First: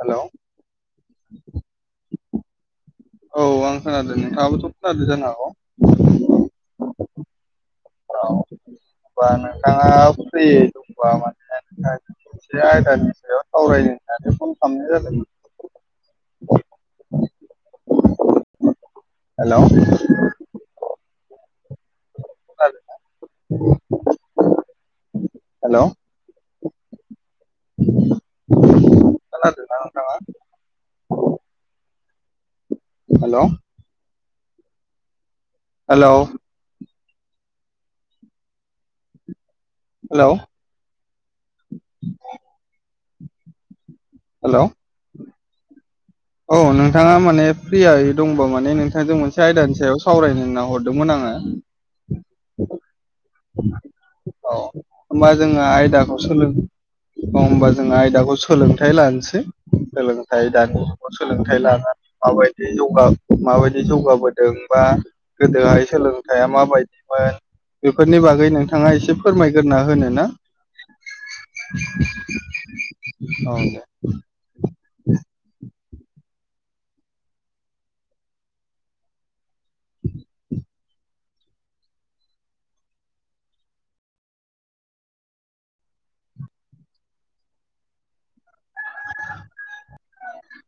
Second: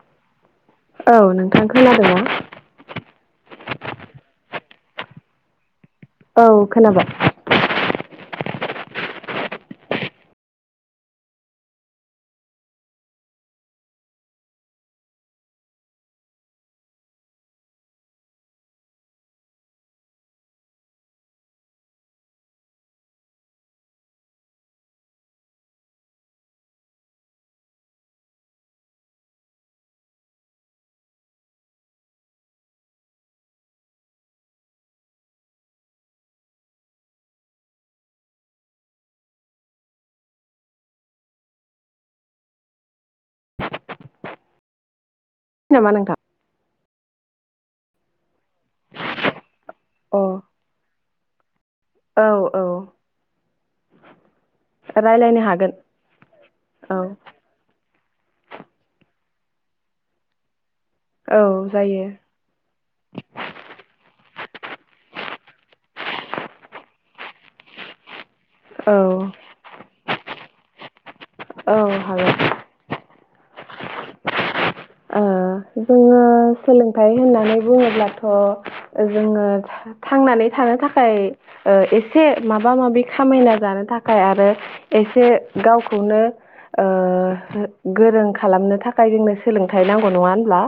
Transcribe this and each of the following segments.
Hello औ नोंथां खोनादों ना? औ आं खोनादों। नोंथाङाबोथ' खोनादो जानो हागौ? औ खोनाबाय। औ होनबा नोंथाङा फ्रि दंबा माने [unintelligible] से आयदानि सायाव सावरायनो थाखायाहाथ फन खालामनाय जादों। हेल'। [unintelligible] हेल'। खोनादों ना नोंथाङा? हेल'। हेल'। हेल' हेल' नामा नोंथां? औ नोंथाङा माने फ्रियायै दंबा माने नोंथांजों मोनसे आयदानि सायाव अ सावरायनो नना हरदोंमोन आङो औ औ औ होमबा रायलायनो जोङो हागोन आयदाखौ सोलो औ होमबा जों आयदाखौ सोलोंथाइ लानोसै सोलोंथाइय दानि औ सोलोंथाइ लानानै जायो माबायदि माबायदि जौगाबो बा गोदोहाय सोलोंथाइया मा बायदिमोन बेफोरनि बागै नोंथाङा औ एसे फोरमायग्रोना होनो ना औ हागोन औ दे अ जोङो सोलोंथाइ होननानै बुङोब्लाथ' जोङो थांनानै थानो एसे माबा माबि खामायना जानो थाखाय आरो एसे गाव गावखौनो गोरों खालामनो थाखाय जोंनो सोलोंथाइ नांगौ नङा होनब्ला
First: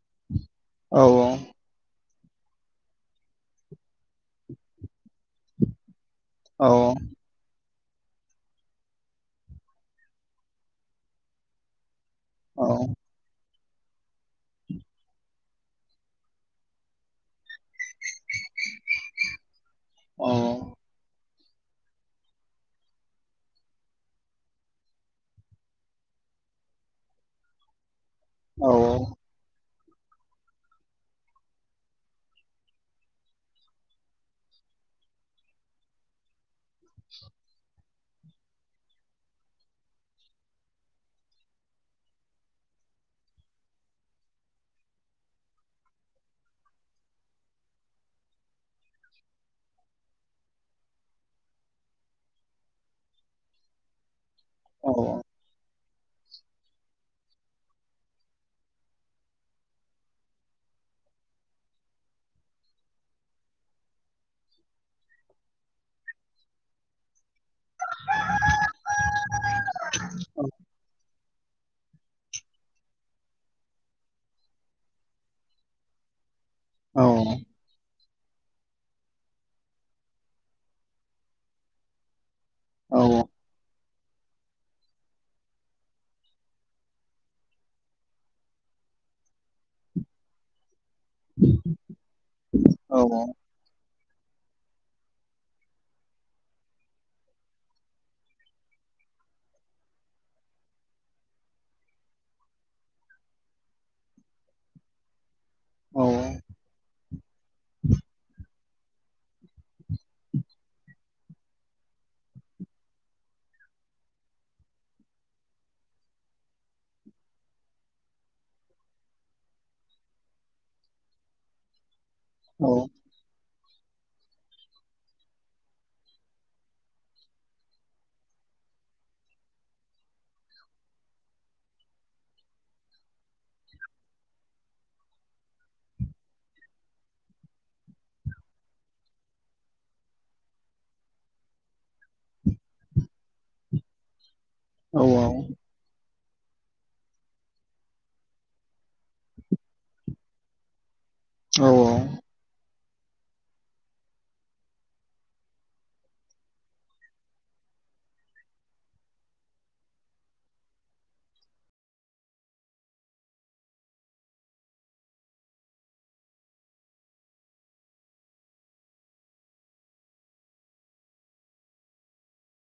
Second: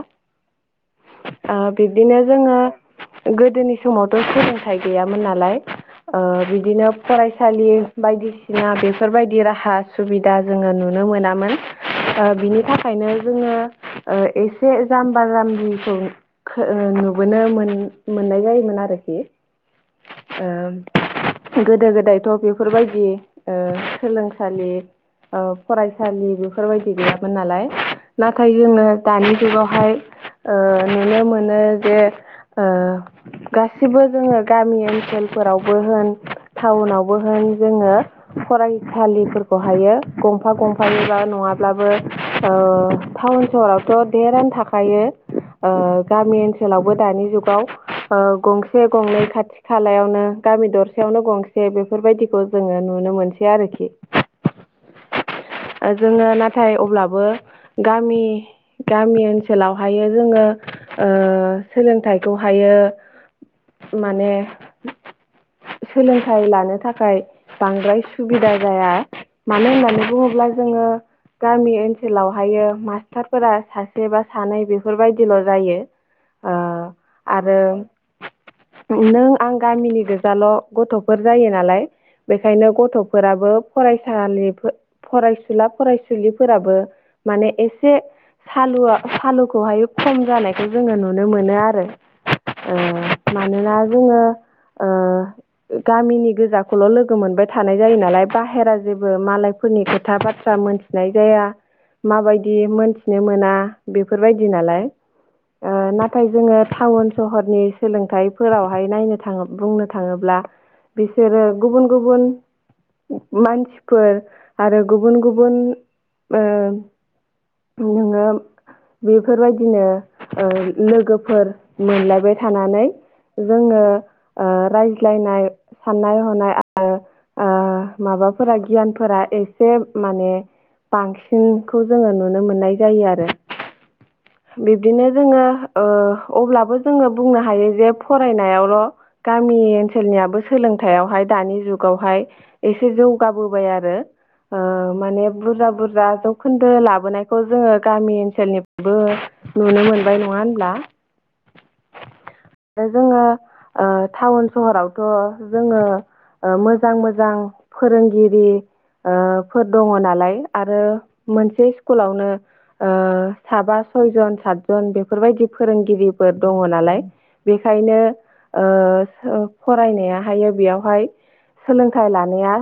औ ओ बिदिनो जोङो गोदोनि समावथ' सोलोंथाइ गैयामोन नालाय ओ औ बिदिनो फरायसालि बायदिसिना बेफोरबायदि राहा सुबिदा जोङो नुनो मोनामोन। ओ बिनि औ थाखायनो जोङो एसे जाम्बा जाम्बिखौ खो नुबोनो मोन मोननाय जायोमोन आरोखि। ओ गोदो गोदायथ' बेफोरबायदि ओ सोलोंसालि ओ फरायसालि बेफोरबायदि गैयामोन नालाय नाथाय औ जोङो दानि जुगावहाय ओ नुनो मोनो जे ओ गासिबो जोङो गामि ओनसोलफोरावबो होन टाउनावबो होन जोङो फरायसालिफोरखौ हायो गंफा गंफायोबा नङाब्लाबो ओ टाउन सहरावथ' देरानो थाखायो। ओगामि ओनसोलावबो दानि जुगाव गंसे गंनै खाथि खालायावनो गामि दरसेयावनो गंसे बेफोरबायदिखौ जोङो नुनो मोनसै आरोखि। औ जोङो नाथाय अब्लाबो गामि गामि ओनसोलावहायो जोङो ओ सोलोंथाइखौहायो माने सोलोंथाइ लानो थाखाय बांद्राय सुबिदा जाया मानो होननानै बुङोब्ला जोङो गामि ओनसोलाव हायो मास्टारफोरा सासे बा सानै बेफोरबायदिल' जायो ओ औ आरो नों आं गामिनि गोजाल' गथ'फोर जायो नालाय। बेखायनो औ औ गथ'फोराबो फरायसालि फरायसुला फरायसुलिफोराबो माने एसे सालुआ सालुखौहाय खम जानायखौ जोङो नुनो मोनो आरो ओ औ औ मानोना जोङो ओ गामिनि गोजाखौल' लोगो मोनबाय थानाय जायो नालाय बाहेरा जेबो मालाय फोरनि खोथा बाथ्रा मोनथिनाय जाया माबायदि मोनथिनो मोना बेफोरबायदि नालाय। ओ औ नाथाय जोङो टाउन सहरनि सोलोंथाइफोरावहाय नायनो थाङो बुंनो थाङोब्ला बिसोरो गुबुन गुबुन मानसिफोर आरो गुबुन गुबुन ओ नोङो बेफोरबायदिनो लोगोफोर मोनला बाय थानानै जोङो ओ रायज्लायनाय साननाय हनाय आरो ओ माबाफोरा गियानफोर आ एसे माने बांसिनखौ जोङो नुनो मोननाय जायो आरो। बिब्दिनो जोङो ओ अब्लाबो जोङो बुंनो हायो जे फरायनायावल' गामि ओनसोलनियाबो सोलोंथायाइआवहाय दानि जुगावहाय एसे जौगाबोबाय आरो। ओ माने बुरजा बुरजा जौखोन्दो लाबोनायखौ जोङो गामि ओनसोलनि बो नुनो मोनबाय नङा होनब्ला औ औ जोङो ओ टाउन सहरावथ' जोङो ओ मोजां मोजां फोरोंगिरि ओ फोर दङ नालाय आरो मोनसे स्कुलावनो ओ साबा सयजन सातजन बेफोरबायदि फोरोंगिरिफोर दङ नालाय बेखायनो ओ सो फरायनायाहायो बेयावहाय सोलोंथाइ लानाया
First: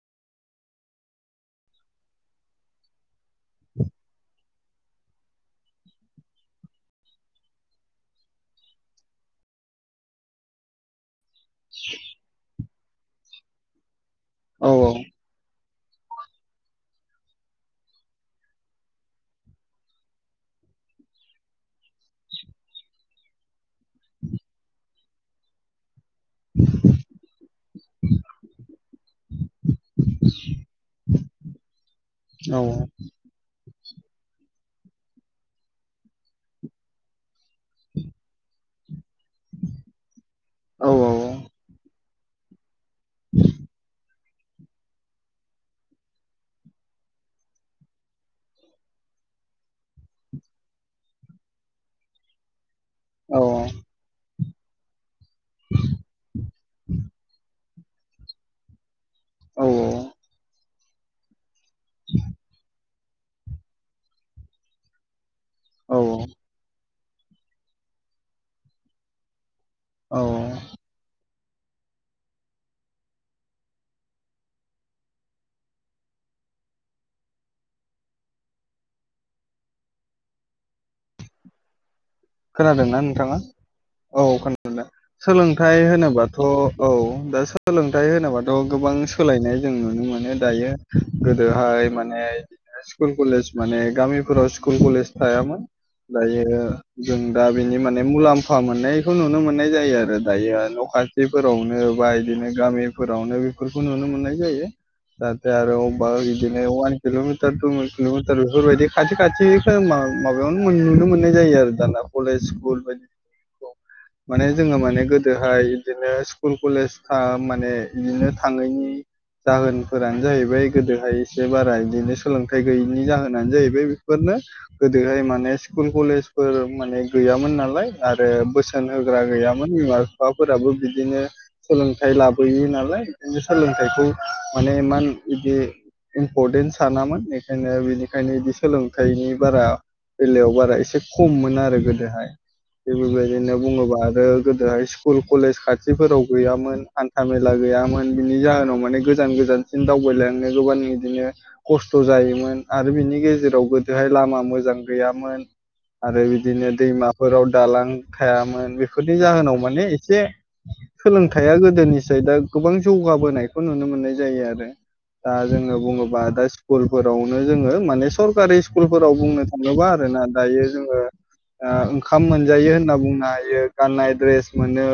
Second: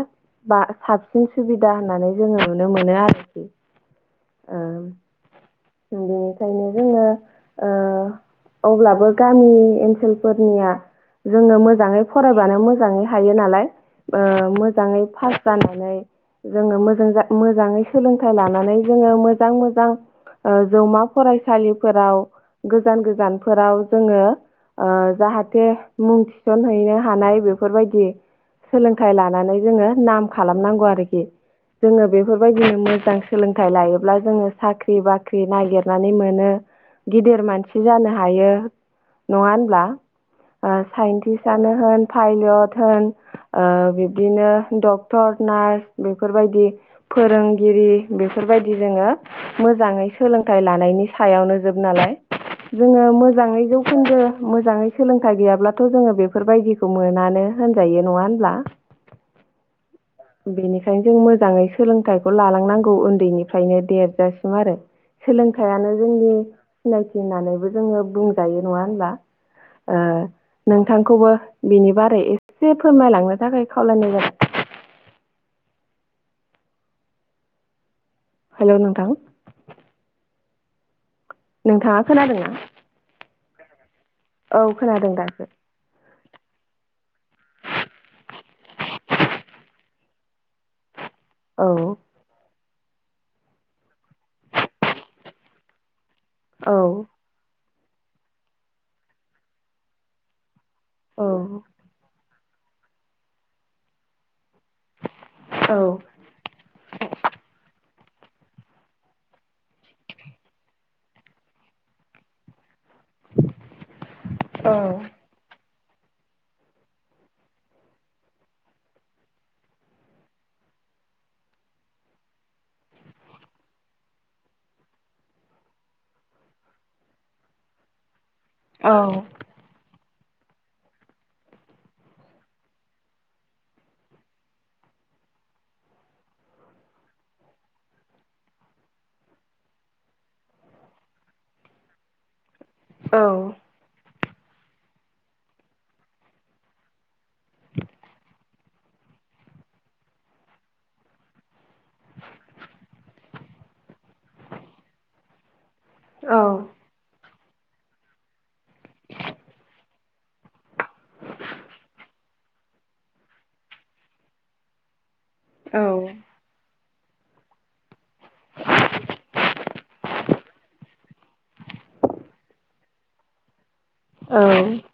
बा साबसिन सुबिदा होननानै जोङो नुनो मोनो आरोखि। ओ [inaudible] बेनिखायनो जोङो ओ अब्लाबो गामि ओनसोलफोरनिया जोङो मोजाङै फरायबानो मोजाङै हायो नालाय ओ मोजाङै पास जाना नै जोङो मोजां जा मोजाङै सोलोंथाइ लानानै जोङो मोजां मोजां जौमा फरायसालिफोराव गोजान गोजानफोराव जोङो ओ जाहाथे मुं थिसनहैनो हानाय बेफोरबायदि सोलोंथाइ लानानै जोङो नाम खालामनांगौ आरोखि जोङो बेफोरबायदिनो मोजां सोलोंथाइ लायोब्ला जोङो साख्रि बा ख्रि नागिरनानै मोनो गिदिर मानसि जानो हायो नङा होनब्लाा ओ साइन्टिसानो होन पायलट होन ओ बिब्दिनो डक्टर नार्स बेफोरबायदि फोरोंगिरि बेफोरबायदि जोङो मोजाङै सोलोंथाइ लानायनि सायावनो जोब नालाय जोङो औ मोजाङै जौखोन्दो मोजाङै सोलोंथाइ गैयाब्लाथ' जोङो बेफोरबायदिखौ मोनानो होनजायो नङा होनब्ला औ औ बेनिखायनो जों मोजाङै सोलोंथाइखौ लालांनांगौ उन्दैनिफ्रायनो देरजासिम आरो सोलोंथाइयानो औ जोंनि सिनायथि होननानैबो जोङो बुंजायो नङा होनबा ओ औ नोंथांखौबो बिनि बारै एसे फोरमायलांनो थाखाय खावलायनाय जाबाय हेलौ नोंथां नोंथाङा खोनादोंना खोनादोंना नोंथाङा औ औ खोनादोंदा खोनादों दासो सोलोंथाइ होनोबाथ' औ दा सोलोंथाइ होनोबाथ' गोबां सोला यनाय जों नुनो मोनो दायो औ गोदोहाय माने स्कुल कलेज माने गामिफोराव स्कुल कलेज थायामोन दायो औ जों दा बिनि माने मुलाम्फा मोननायखौ नुनो मोननाय जायो आरो दायो माने न' औ खाथिफोरावनो बा इदिनो गामिफोरावनो बेफोरखौ नुनो मोननाय जायो [unintelligible] आरो औ अबा इदिनो वान किल'मिटार टु किल'मिटार बेफोरबायदि खाथि खाथि खो मा-माबायावनो नुनो मोननाय जायो आरो दाना कलेज स्कुल बायदि औ माने जोङो औ माने गोदोहाय बिदिनो स्कुल कलेज थ माने बिदिनो थाङैनि जाहोनफोरानो जाहैबाय गोदोहाय एसे बारा बिदिनो सोलोंथाइ गैयिनि जाहोनानो जाहैबाय बेफोर नो गोदोहाय माने स्कुल कलेज फोर माने गैयामोन नालाय आरो बोसोन औ होग्रा गैयामोन बिमा बिफाफोराबो बिदिनो सोलोंथाइ लाबोयि नालाय [unintelligible] सोलोंथाइखौ माने इमान इदि इम्परटेन्ट सानामोन बेखायनो बिनिखायनो इदि सोलोंथाइनि बारा बेलायाव बारा एसे खममोन आरो गोदोहाय थिग औ औ बेबायदिनो बुङोबा आरो गोदोहाय स्कुल कलेज खाथिफोराव गैयामोन हान्था मेला गैयामोन बिनि जाहोनाव माने गोजान गोजानसिम दावबायलांनो गोबां बिदिनो खस्थ' जायोमोन आरो बिनि गेजेराव गोदोहाय लामा मोजां गैयामोन आरो बिदिनो दैमा फोराव दालां थायामोन बेफोरनि जाहोनाव माने एसे सोलोंथाइया गोदोनिसाय दा गोबां जौगाबोनायखौ नुनो मोननाय जायो आरो दा जोङो बुङोबा दा स्कुल फोरावनो जोङो माने सरकारि स्कुलफोराव बुंनो थाङोबा आरो ना दायो जोङो ओ ओंखाम मोनजायो होनना बुंनो हायो गाननाय द्रेस मोनो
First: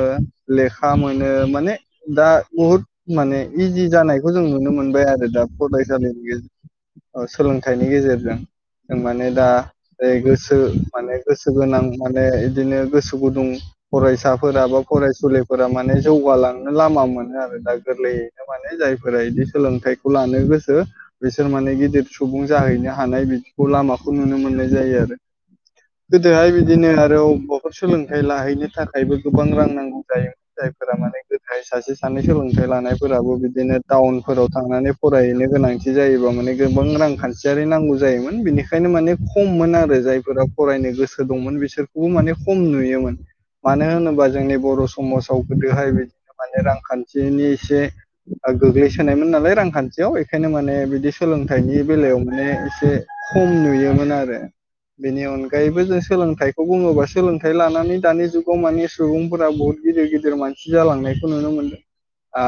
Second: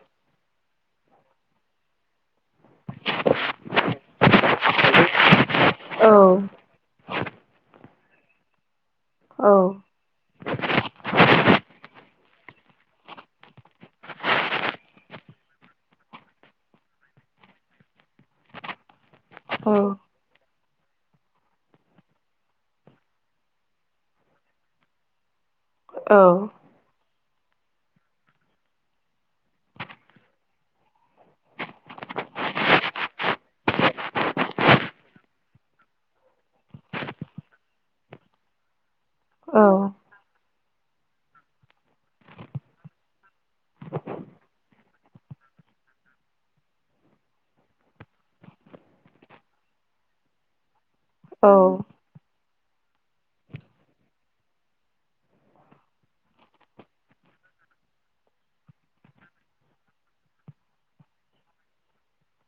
लेखा मोनो माने दा बुहुद माने इजि जानायखौ जों नुनो मोनबाय आरो दा फरायसालिनि गेजे ओ सोलोंथाइनि गेजेरजों जों माने दा औ जेरै गोसो माने गोसो गोनां माने इदिनो गोसो गुदुं फरायसाफोरा बा फरायसुलिफोरा माने जौगालांनो लामा मोनो आरो दा गोरलैयैनो माने जाय फोरा इदि सोलोंथाइखौ लानो गोसो बिसोर माने गिदिर सुबुं जाहैनो हानाय बिदिखौ लामाखौ नुनो मोननाय जायो आरो। गोदोहाय बिदिनो आरो अबबाव [inaudible] सोलोंथाइ लाहैनो थाखायबो गोबां रां नांगौ जायो जायफोरा माने गो ओमफ्राय सासे सानै सोलोंथाइ लानायफोराबो बिदिनो टाउनफोराव थांनानै फरायहैनो गोनांथि जायोबा माने गोबां रांखान्थियारि नांगौ जायोमोन बिनिखायनो माने खम औ मोन आरो जाय फ्र फरायनो गोसो दंमोन बिसोरखौबो माने खम नुयो माने। मानो होनोबा जोंनि बर' समाजाव गोदोहाय बिदिनो माने रांखान्थिनि एसे गोग्लैसोनायमोन नालाय रांखान्थियाव एखायनो माने बिदि औ सोलोंथाइनि बेलायाव माने एसे खम नुयोमोन आरो। बेनि अनगायैबो जों सोलोंथाइखौ बुङोबा सोलोंथाइ लानानै दानि जुगाव माने सुबुंफोरा बहुद गिदिर गिदिर मानसि जालांनायखौ नुनो मोनदों आ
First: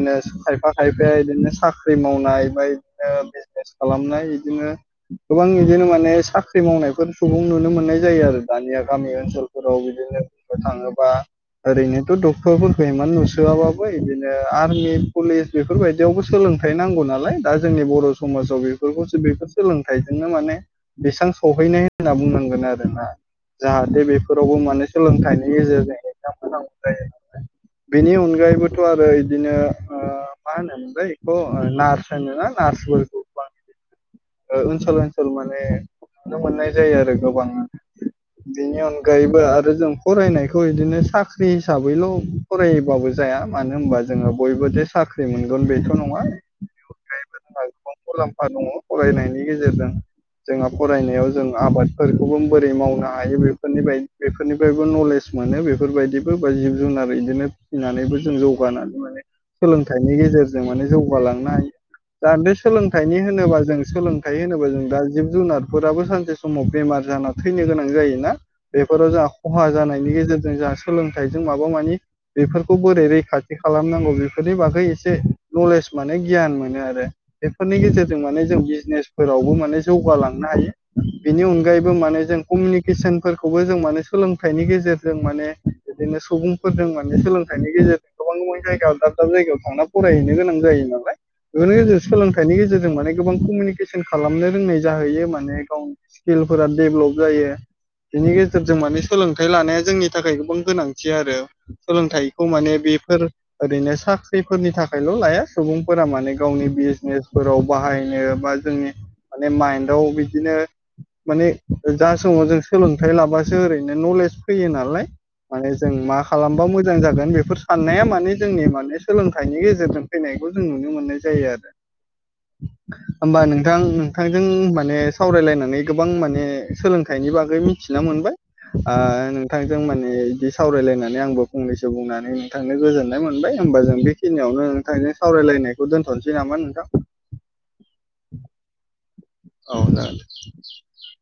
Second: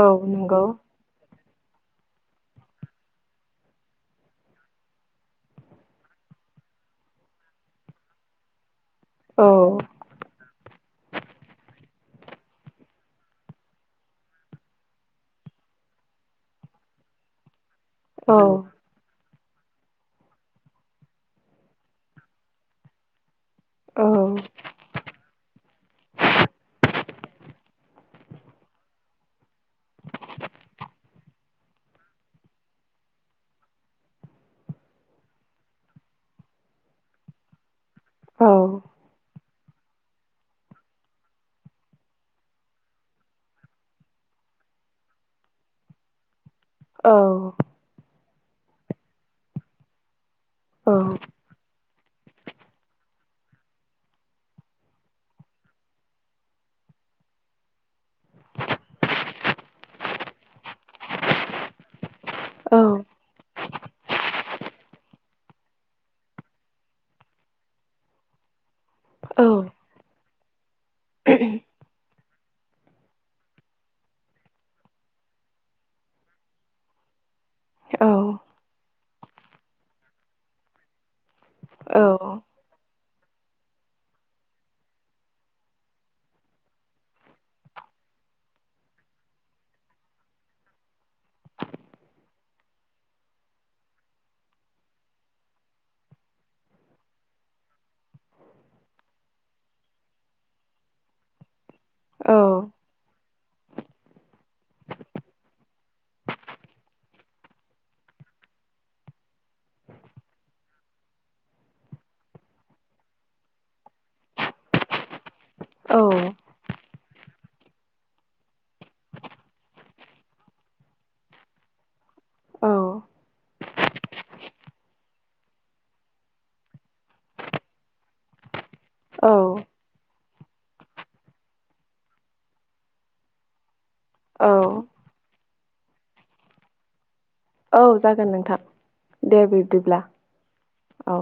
औ नंगौ खायफा खायफाया बिदिनो खाख्रि मावनाय बाय ओ बिजनेस खालामनाय बिदिनो गोबां बिदिनो माने साख साख्रि मावनायफोर सुबुं नुनो मोननाय जायो आरो दानिया गामि औ ओनसोलफोराव बिदिनो बुंनो थाङोबा ओरैनोथ' डक्टरफोरखौ एमान नुसोआबाबो इदिनो आर्मि पुलिस बेफोरबायदियावबो सोलो सोलोंथाइ नांगौ नालाय दा जोंनि बर' समाजाव बेफोरखौसो बेफोर सोलोंथाइजोंनो माने बेसां खहैनाय होनना बुंनांगोन आरोना जाहाथे बेफोरावबो माने सोलोंथाइनि गेजेरजों एक्जाम होनांगौ जायो नालाय बेनि अनगायैबोथ' आरो इदिनो ओ मा होनोमोनबा ईखौ नार्स होनो ना [unintelligible] ओ ओनसोल ओनसोल माने नुनो मोननाय जायो आरो गोबां औ बेनि अनगायैबो आरो जों फरायनायखौ इदिनो साख्रि हिसाबैल' फरायबाबो जाया मानो होनबा जोङो बयबो दे साख्रि मोनगोन बेथ' नङा औ आ दङ फरायनायनि गेजेरजों जोंहा औ फरायनायाव जों आबाद फोरखौबो बोरै मावनो हायो बेफोरनि बाय बेफोरनिफ्रायबो नलेज मोनो बेफोरबायदिबो बो बा जिब जुनार आरो इदिनो फिसिनानैबो जों जौगानानै माने सोलोंथाइनि गेजेरजों माने जौगालांनो हायो। दानदो सोलोंथाइनि होनोबा जों सोलोंथाइ होनोबा जों दा जिब जुनारफोराबो सानसे समाव बेमार जाना थैनो गोनां जायोना। बेफोराव जोंहा औ खहा जानायनि गेजेरजों जोंहा सोलोंथाइजों माबा मानि बेफोरखौ बोरै रैखाथि खालामनांगौ बेफोरनि बागै एसे नलेज माने गियान मोनो आरो बेफोरनि गेजेरजों माने जों बिजनेसफोरावबो माने जौगालांनो हायो। बेनि अनगायैबो माने जों कमिउनिकेसन फोरखौबो जों माने सोलोंथाइनि गेजेरजों माने बिदिनो सुबुंफोरजों माने सोलोंथाइनि गेजेरजों गोबां गोबां जायगायाव दाब दाब जायगायाव थांना फरायहैनो गोनां जायो नालाय ओरै ओजों सोलोंथाइनि गेजेरजों माने गोबां कमिउनिकेसन खालामनो रोंनाय जाहैयो माने गावनि स्किलफोरा डेभलप जायो। बिनि गेजेरजों माने सोलोंथाइ लानाया जोंनि थाखाय गोबां गोनांथि आरो सोलोंथाइखौ माने बेफोर ओरैनो साख्रिफोरनि थाखायल' लाया सुबुं फोर माने गावनि बिजनेसफोराव बाहाय नो बा जोंनि माने माइन्दआव बिदिनो माने जा समाव जों सोलोंथाइ लाबासो ओरैनो नलेज फैयो नालाय माने जों मा खालामबा मोजां जागोन बे। बेफोर साननाया माने जोंनि माने सोलोंथाइनि गेजेरजों फैनायखौ जों नुनो मोननाय जायो आरो। औ होमबा बिना मोनबाय नोंथांजों माने बिदि सावरायलायनानै आंबो फंनैसो बुंनानै नोंथांनो गोजोननाय मोनबाय होनबा जों बेखिनियावनो नोंथांनो सावरायलायनायखौ दोन्थ'नोसै नामा नोंथां? औ जागोन नोंथां दे औ बिब्दिब्ला जागोन औ